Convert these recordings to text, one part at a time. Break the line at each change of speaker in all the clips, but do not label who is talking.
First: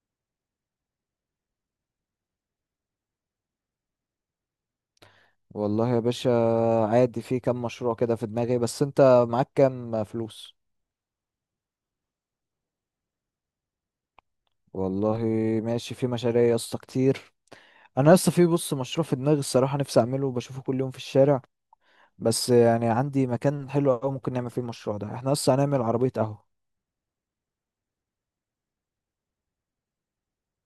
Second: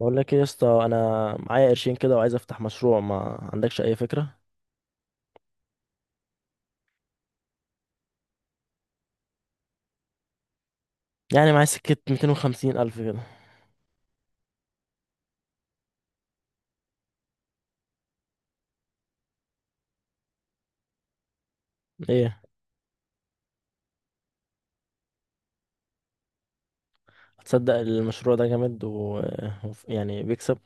بقول لك ايه يا اسطى؟ انا معايا قرشين كده وعايز افتح مشروع. ما عندكش اي فكره؟
والله يا باشا، عادي. في كام مشروع كده في دماغي، بس انت معاك كام فلوس؟
يعني معايا سكه 250 الف كده.
والله ماشي، في مشاريع يا اسطى كتير. انا لسه في بص مشروع في دماغي، الصراحه نفسي اعمله وبشوفه كل يوم في الشارع.
ايه؟
بس يعني عندي مكان حلو قوي ممكن نعمل فيه المشروع ده، احنا لسه هنعمل عربيه قهوه.
هتصدق المشروع ده جامد يعني بيكسب.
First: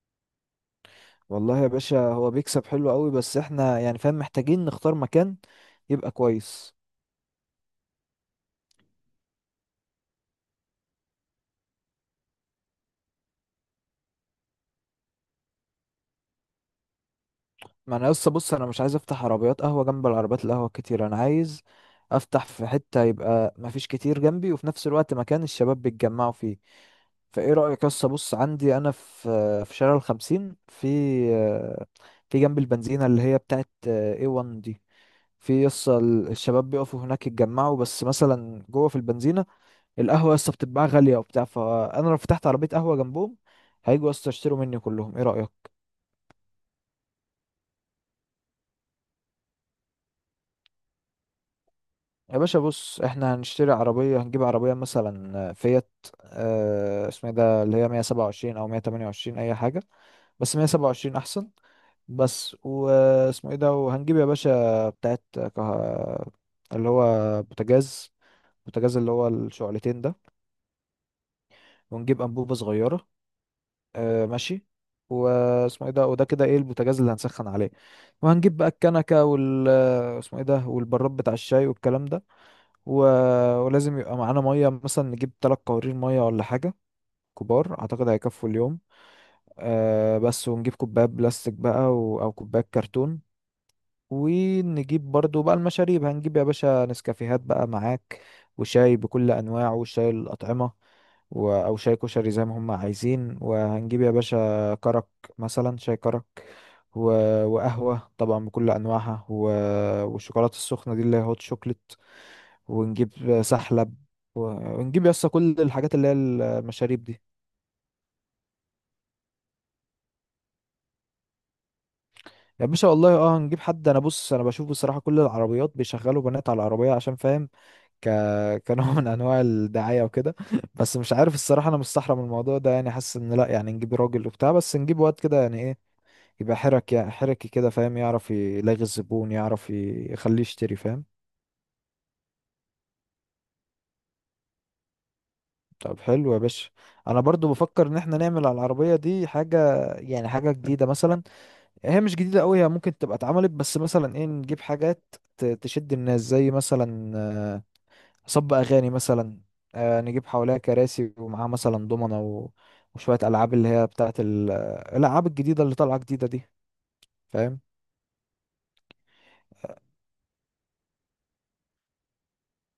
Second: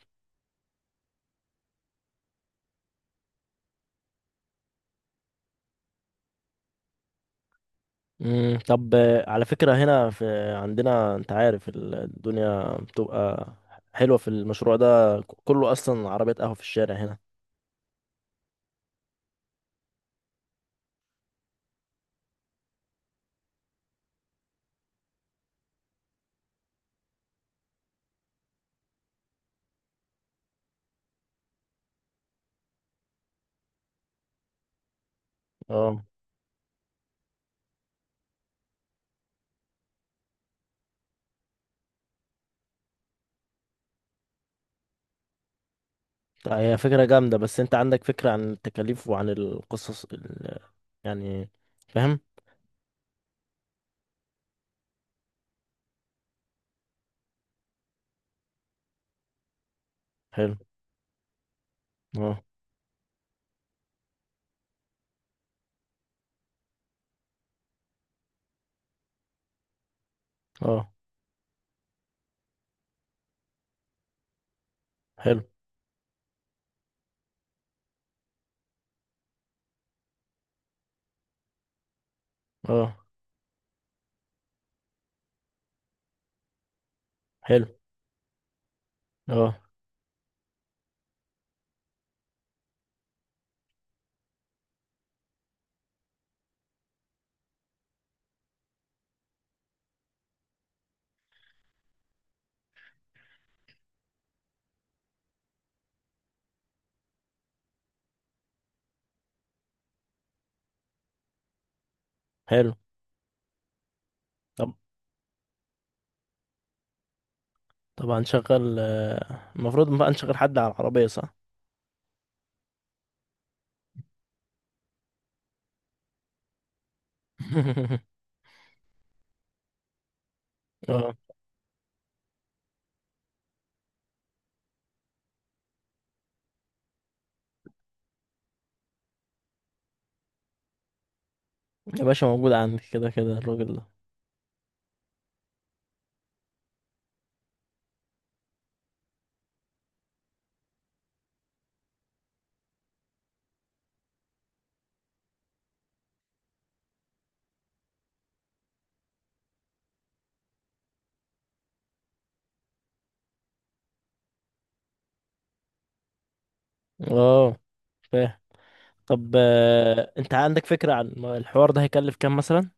والله يا باشا، هو بيكسب حلو قوي، بس احنا يعني فاهم محتاجين نختار مكان يبقى كويس.
مم. طب على فكره، هنا في عندنا انت عارف الدنيا بتبقى حلوه في المشروع ده، كله اصلا عربيات قهوه في الشارع هنا.
ما انا لسه بص، انا مش عايز افتح عربيات قهوه جنب العربيات القهوه كتير، انا عايز افتح في حته يبقى ما فيش كتير جنبي وفي نفس الوقت مكان الشباب بيتجمعوا فيه. فايه رايك؟ لسه بص، عندي انا في شارع 50، في في جنب البنزينه اللي هي بتاعت اي 1 دي. في لسه
اه.
الشباب بيقفوا هناك يتجمعوا، بس مثلا جوه في البنزينه القهوه لسه بتتباع غاليه وبتاع، فانا لو فتحت عربيه قهوه جنبهم هيجوا لسه يشتروا مني كلهم. ايه رايك؟
طيب، هي فكره جامده، بس انت عندك فكره عن التكاليف وعن القصص؟ يعني فاهم.
يا باشا بص، احنا هنشتري عربية، هنجيب عربية مثلا فيات، اه اسمها إيه ده اللي هي 127 او 128 اي حاجة،
حلو.
بس 127 احسن.
اه.
بس واسمه ايه ده، وهنجيب يا باشا بتاعت اللي هو بوتاجاز، بوتاجاز اللي هو الشعلتين ده.
اه.
ونجيب انبوبة صغيرة. اه ماشي،
حلو.
واسمه ايه ده وده كده ايه، البوتاجاز اللي هنسخن عليه. وهنجيب بقى الكنكة وال اسمه ايه ده، والبراد بتاع الشاي والكلام ده.
اه.
و... ولازم يبقى معانا ميه، مثلا نجيب تلات قوارير ميه ولا حاجه
حلو.
كبار، اعتقد هيكفوا اليوم.
اه.
آه بس ونجيب كوبايه بلاستيك بقى او كوبايه كرتون. ونجيب برضو بقى المشاريب، هنجيب يا باشا نسكافيهات بقى معاك، وشاي بكل انواعه وشاي الاطعمه او شاي كشري زي ما هم عايزين، وهنجيب يا باشا كرك، مثلا شاي كرك. و... وقهوه طبعا بكل انواعها والشوكولاته السخنه دي اللي هي هوت شوكليت.
حلو.
ونجيب سحلب و-
طب
ونجيب يسطا كل الحاجات اللي هي المشاريب دي.
طب هنشغل، المفروض بقى نشغل حد على العربية، صح؟
يا باشا والله اه هنجيب حد، انا بص انا بشوف بصراحة كل العربيات بيشغلوا بنات على العربية عشان فاهم، ك... كنوع من انواع الدعاية وكده بس
اه،
مش عارف الصراحة، انا مستحرم الموضوع ده يعني، حاسس ان لا يعني نجيب راجل وبتاع، بس نجيب واد كده يعني ايه، يبقى حرك يعني حركي كده فاهم، يعرف يلاغي الزبون، يعرف يخليه يشتري فاهم.
يا باشا موجود عندي كده كده الراجل ده.
طب حلو يا باشا. انا برضو بفكر ان احنا نعمل على العربية دي حاجة يعني حاجة جديدة مثلا، يعني هي مش جديدة قوي، هي ممكن تبقى اتعملت، بس مثلا ايه نجيب حاجات تشد الناس، زي مثلا صب اغاني مثلا، نجيب حواليها كراسي ومعاها مثلا دومنة وشوية العاب اللي هي بتاعت الالعاب الجديدة اللي طالعة جديدة دي،
اه،
فاهم.
فاهم. طب انت عندك فكرة عن الحوار ده هيكلف كام مثلا؟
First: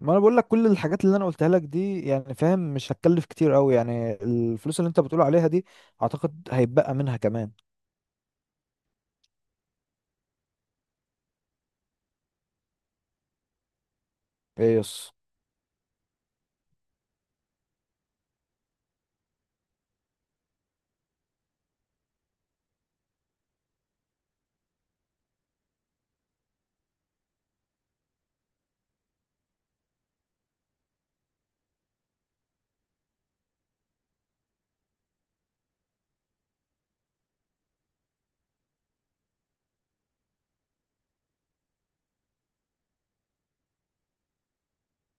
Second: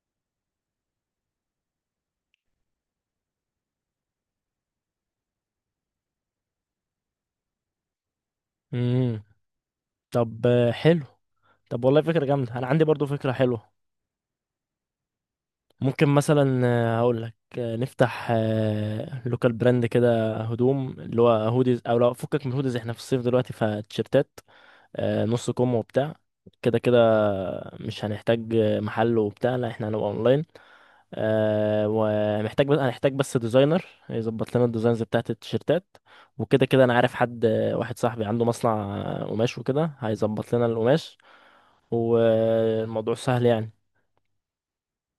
ما انا بقول لك كل الحاجات اللي انا قلتها لك دي يعني فاهم، مش هتكلف كتير قوي، يعني الفلوس اللي انت بتقول عليها دي اعتقد هيتبقى منها كمان.
امم طب، حلو. طب، والله فكرة جامدة. انا عندي برضو فكرة حلوة.
ايه يس؟
ممكن مثلا، هقول لك نفتح لوكال براند كده هدوم، اللي هو هوديز، او لو فكك من هوديز احنا في الصيف دلوقتي فتيشيرتات، نص كم وبتاع كده كده. مش هنحتاج محل وبتاع، لا احنا هنبقى اونلاين، ومحتاج، بس هنحتاج بس ديزاينر يظبط لنا الديزاينز بتاعت التيشيرتات، وكده كده انا عارف حد، واحد صاحبي عنده مصنع قماش وكده هيظبط لنا القماش، والموضوع سهل يعني.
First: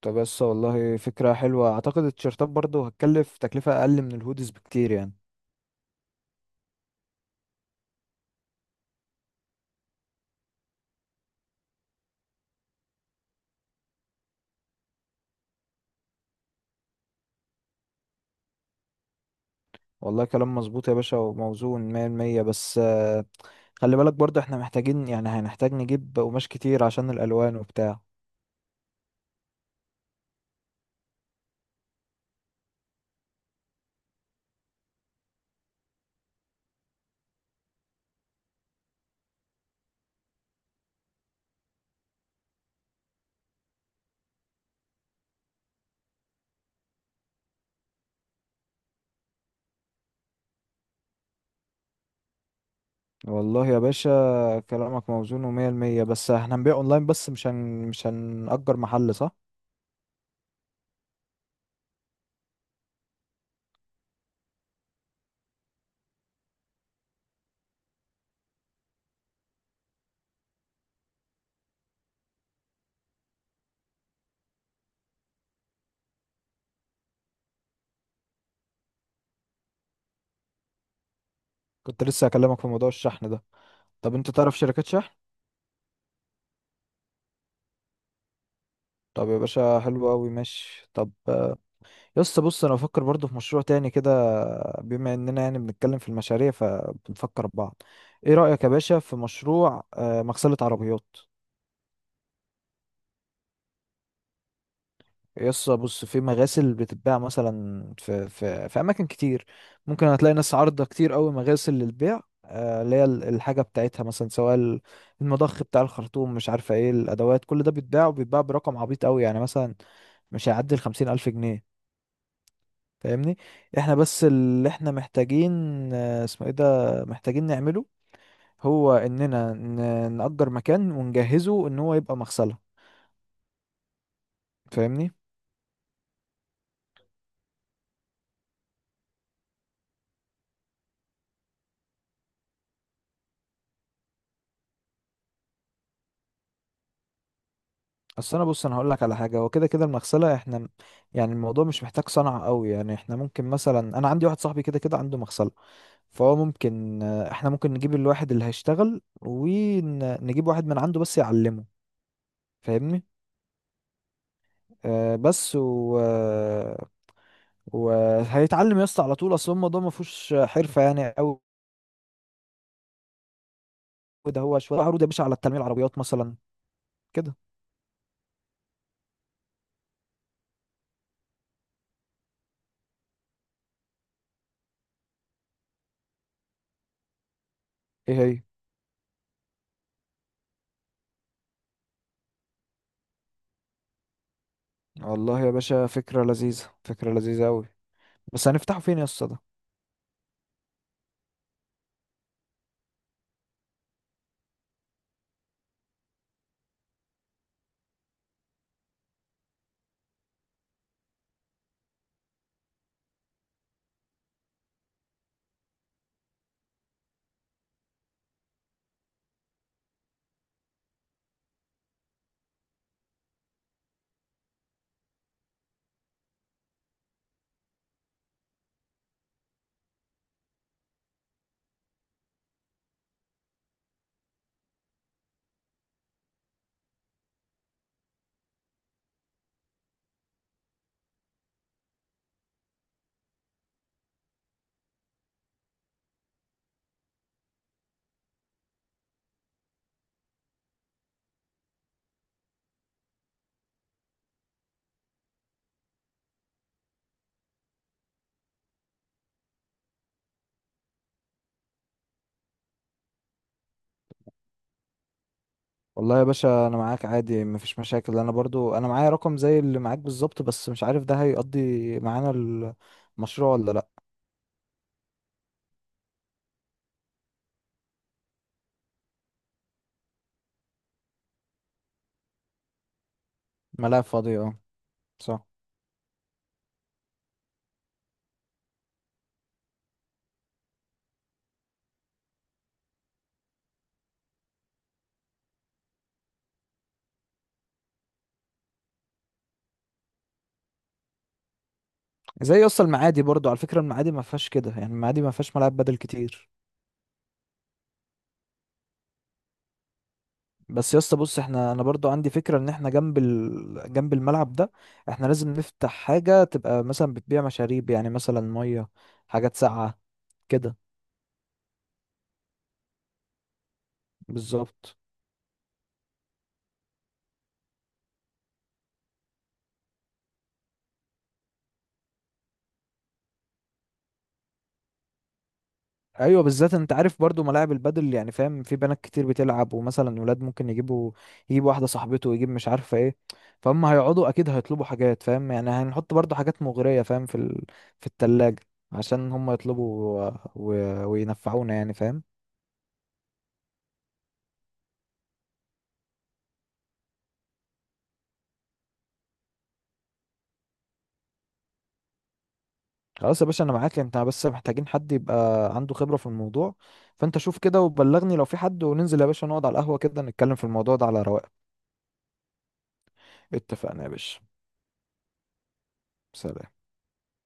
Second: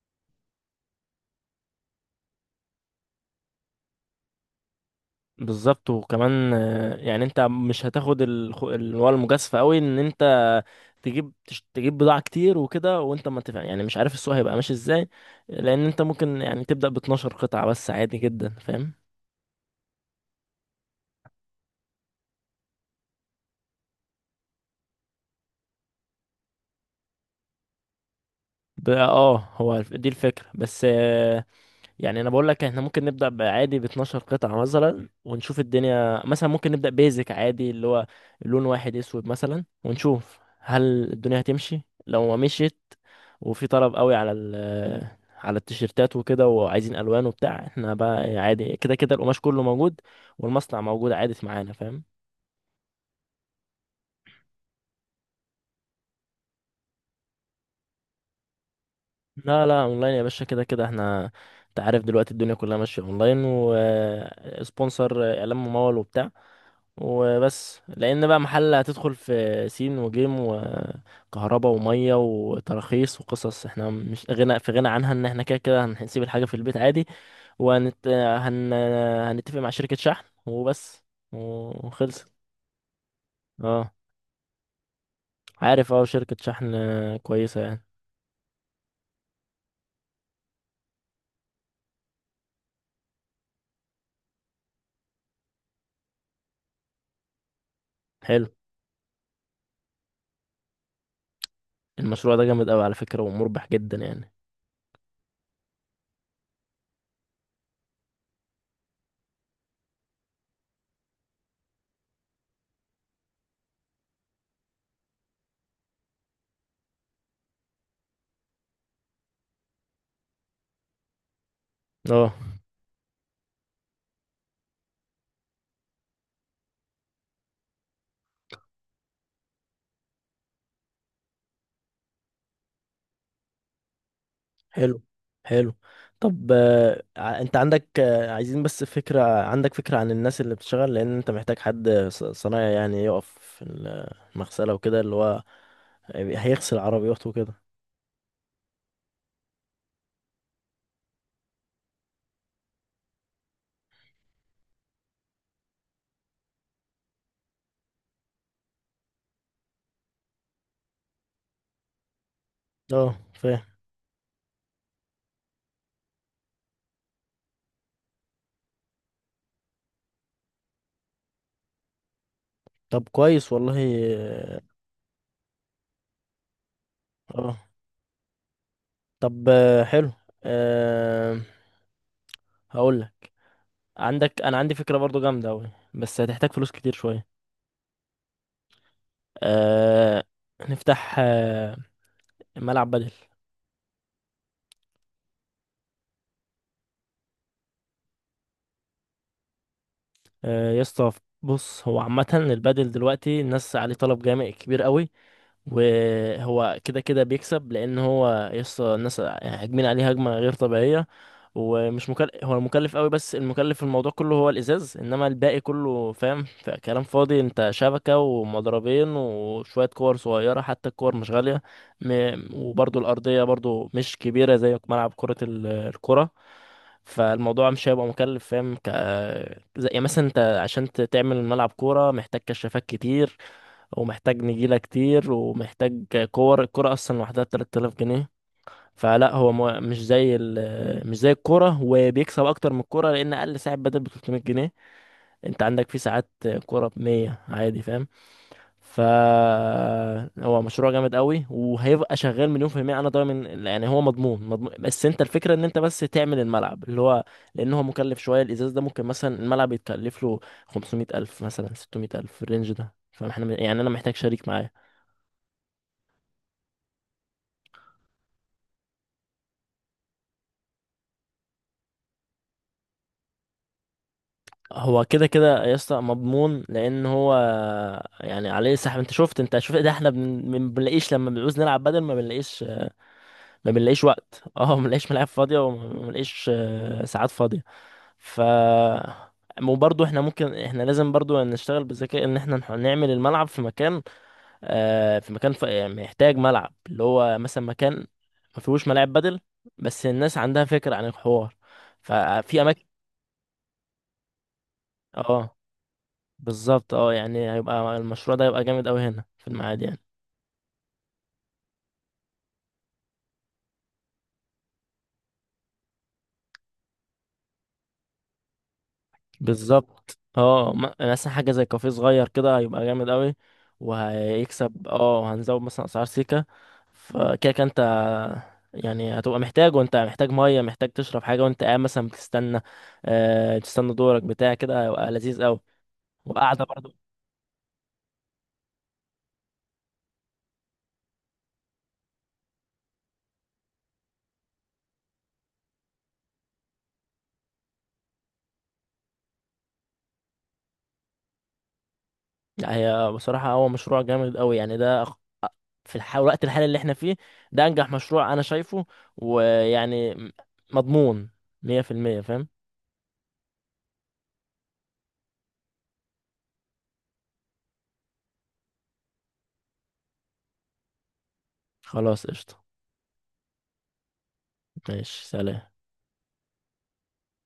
طب بس والله فكرة حلوة، اعتقد التيشيرتات برضو هتكلف تكلفة اقل من الهودز بكتير يعني.
بالظبط. وكمان يعني انت مش هتاخد اللي هو المجازفه قوي، ان انت تجيب تجيب بضاعه كتير وكده وانت ما تفهم، يعني مش عارف السوق هيبقى ماشي ازاي، لان انت ممكن يعني تبدا ب 12 قطعه بس عادي جدا، فاهم.
والله كلام مظبوط يا باشا وموزون مية المية، بس خلي بالك برضه احنا محتاجين، يعني هنحتاج نجيب قماش كتير عشان الألوان وبتاع.
اه، هو دي الفكره بس. يعني انا بقول لك احنا ممكن نبدا بعادي ب 12 قطعه مثلا، ونشوف الدنيا. مثلا ممكن نبدا بيزك عادي، اللي هو لون واحد اسود مثلا، ونشوف هل الدنيا هتمشي. لو ما مشيت وفي طلب قوي على ال على التيشيرتات وكده، وعايزين الوان وبتاع، احنا بقى عادي كده كده القماش كله موجود والمصنع موجود عادي معانا، فاهم.
والله يا باشا كلامك موزون ومية المية، بس احنا هنبيع اونلاين بس، مش هنأجر محل صح؟
لا لا، اونلاين يا باشا. كده كده احنا انت عارف دلوقتي الدنيا كلها ماشيه اونلاين، وسبونسر اعلام ممول وبتاع، وبس. لان بقى محل هتدخل في سين وجيم وكهرباء وميه وتراخيص وقصص احنا مش غنى في غنى عنها، ان احنا كده كده هنسيب الحاجه في البيت عادي، وهنت هن... هنتفق مع شركه شحن وبس.
كنت لسه
وخلصت.
هكلمك في موضوع الشحن ده.
اه،
طب انت تعرف شركات شحن؟
عارف اه شركه شحن كويسه يعني.
طب يا باشا حلو أوي، ماشي. طب يا اسطى بص، أنا بفكر برضه في مشروع تاني كده، بما إننا يعني بنتكلم في المشاريع فبنفكر ببعض. ايه
حلو.
رأيك يا باشا في مشروع مغسلة عربيات؟
المشروع ده جامد قوي على فكره، ومربح جدا يعني.
يس بص، في مغاسل بتتباع مثلا في اماكن كتير، ممكن هتلاقي ناس عارضه كتير قوي مغاسل للبيع، اللي هي الحاجه بتاعتها، مثلا سواء المضخ بتاع الخرطوم، مش عارفه ايه الادوات، كل ده بيتباع وبيتباع برقم عبيط قوي، يعني مثلا مش هيعدي 50 الف جنيه،
اه.
فاهمني. احنا بس اللي احنا محتاجين اسمه ايه ده، محتاجين نعمله، هو اننا نأجر مكان ونجهزه ان هو يبقى مغسله،
حلو.
فاهمني.
حلو. طب انت عندك، عايزين بس فكرة، عندك فكرة عن الناس اللي بتشتغل؟ لان انت محتاج حد صنايعي يعني يقف في المغسلة وكده، اللي هو هيغسل عربيات وكده.
اصل انا بص انا هقول لك على حاجه، هو كده كده المغسله احنا يعني الموضوع مش محتاج صنعه قوي، يعني احنا ممكن مثلا، انا عندي واحد صاحبي كده كده عنده مغسله، فهو ممكن احنا ممكن نجيب الواحد اللي هيشتغل ونجيب واحد من عنده بس يعلمه، فاهمني.
اه، فاهم.
آه بس و... آه، وهيتعلم يا اسطى على طول، اصل الموضوع ما فيهوش حرفه يعني قوي.
طب كويس والله.
ده هو
اه.
شويه عروض يا باشا على التلميع العربيات مثلا كده.
آه. طب حلو. أه، هقول لك، عندك، انا عندي فكرة برضو جامدة اوي بس هتحتاج فلوس كتير شوية.
ايه هي؟
أه، نفتح ملعب بدل.
والله يا باشا فكره لذيذه، فكره لذيذه قوي، بس هنفتحه فين يا اسطى ده؟
يا اسطى بص، هو عامة البادل دلوقتي الناس عليه طلب جامد كبير قوي، وهو كده كده بيكسب. لأن هو يا اسطى الناس هاجمين عليه هجمة غير طبيعية، ومش مكلف. هو مكلف قوي بس المكلف في الموضوع كله هو الإزاز، إنما الباقي كله فاهم كلام فاضي، أنت شبكة ومضربين وشوية كور صغيرة، حتى الكور مش غالية. وبرضو الأرضية برضو مش كبيرة زي ملعب كرة الكرة، فالموضوع مش هيبقى مكلف، فاهم. زي يعني مثلا انت عشان تعمل ملعب كورة محتاج كشافات كتير، ومحتاج نجيلة كتير، ومحتاج كور، الكورة أصلا لوحدها 3000 جنيه. فلا هو مو... مش زي ال... مش زي الكورة، وبيكسب أكتر من الكورة، لأن أقل ساعة بدل ب 300 جنيه. أنت عندك في ساعات كورة ب 100 عادي، فاهم. فهو مشروع جامد قوي، وهيبقى شغال مليون في المية، انا ضامن يعني. هو مضمون مضمون، بس انت الفكرة ان انت بس تعمل الملعب اللي هو، لان هو مكلف شوية الازاز ده. ممكن مثلا الملعب يتكلف له 500 الف، مثلا 600 الف الرينج ده، فاحنا يعني انا محتاج شريك معايا.
والله يا باشا انا معاك عادي مفيش مشاكل، انا برضو انا معايا رقم زي اللي معاك بالظبط، بس مش عارف ده هيقضي معانا المشروع ولا لا.
هو كده كده يا اسطى مضمون، لان هو يعني عليه سحب. انت شفت، انت شفت ده احنا ما بنلاقيش لما بنعوز نلعب بدل، ما بنلاقيش. ما بنلاقيش
ملاعب فاضية
وقت،
اه،
اه، ما بنلاقيش ملاعب
صح.
فاضية، وما بنلاقيش ساعات فاضية. ف، وبرضه احنا ممكن، احنا لازم برضه نشتغل بذكاء، ان احنا نعمل الملعب في مكان، آه، في مكان، يعني محتاج ملعب اللي هو مثلا مكان ما فيهوش ملاعب بدل، بس الناس عندها فكرة عن الحوار. ففي
زي
اماكن.
يسطا المعادي برضو على فكرة، المعادي ما فيهاش كده يعني، المعادي ما
اه،
فيهاش ملاعب بدل كتير.
بالظبط، اه. يعني هيبقى المشروع ده هيبقى جامد قوي هنا في المعادي يعني.
بس يسطا بص، احنا انا برضو عندي فكرة ان احنا جنب جنب الملعب ده احنا لازم نفتح حاجة تبقى مثلا بتبيع مشاريب، يعني مثلا مية، حاجات ساقعة
بالظبط، اه.
كده.
مثلا حاجه زي كافيه صغير كده هيبقى جامد قوي، وهيكسب.
بالظبط.
اه، هنزود مثلا اسعار سيكا. فكده كده انت يعني هتبقى محتاج، وانت محتاج ميه، محتاج تشرب حاجه وانت قاعد مثلا بتستنى، آه، تستنى دورك بتاع كده، هيبقى لذيذ قوي.
ايوه
وقاعده
بالذات انت
برضو.
عارف برضو ملاعب البادل يعني فاهم، في بنات كتير بتلعب، ومثلا ولاد ممكن يجيبوا، يجيب واحده صاحبته ويجيب مش عارفه ايه، فهم هيقعدوا اكيد هيطلبوا حاجات فاهم يعني. هنحط برضو حاجات مغريه فاهم في التلاجة عشان هم يطلبوا و... و... وينفعونا يعني فاهم.
لا، هي بصراحه هو مشروع جامد قوي يعني. ده الوقت الحالي اللي احنا فيه، ده انجح مشروع انا شايفه، ويعني مضمون 100%، فاهم.
خلاص يا باشا انا معاك، انت بس محتاجين حد يبقى عنده خبره في الموضوع، فانت شوف كده وبلغني لو في حد، وننزل يا باشا نقعد على القهوه كده نتكلم في الموضوع ده على رواق.
خلاص، قشطه.
اتفقنا يا باشا.
ماشي، سلام.
سلام.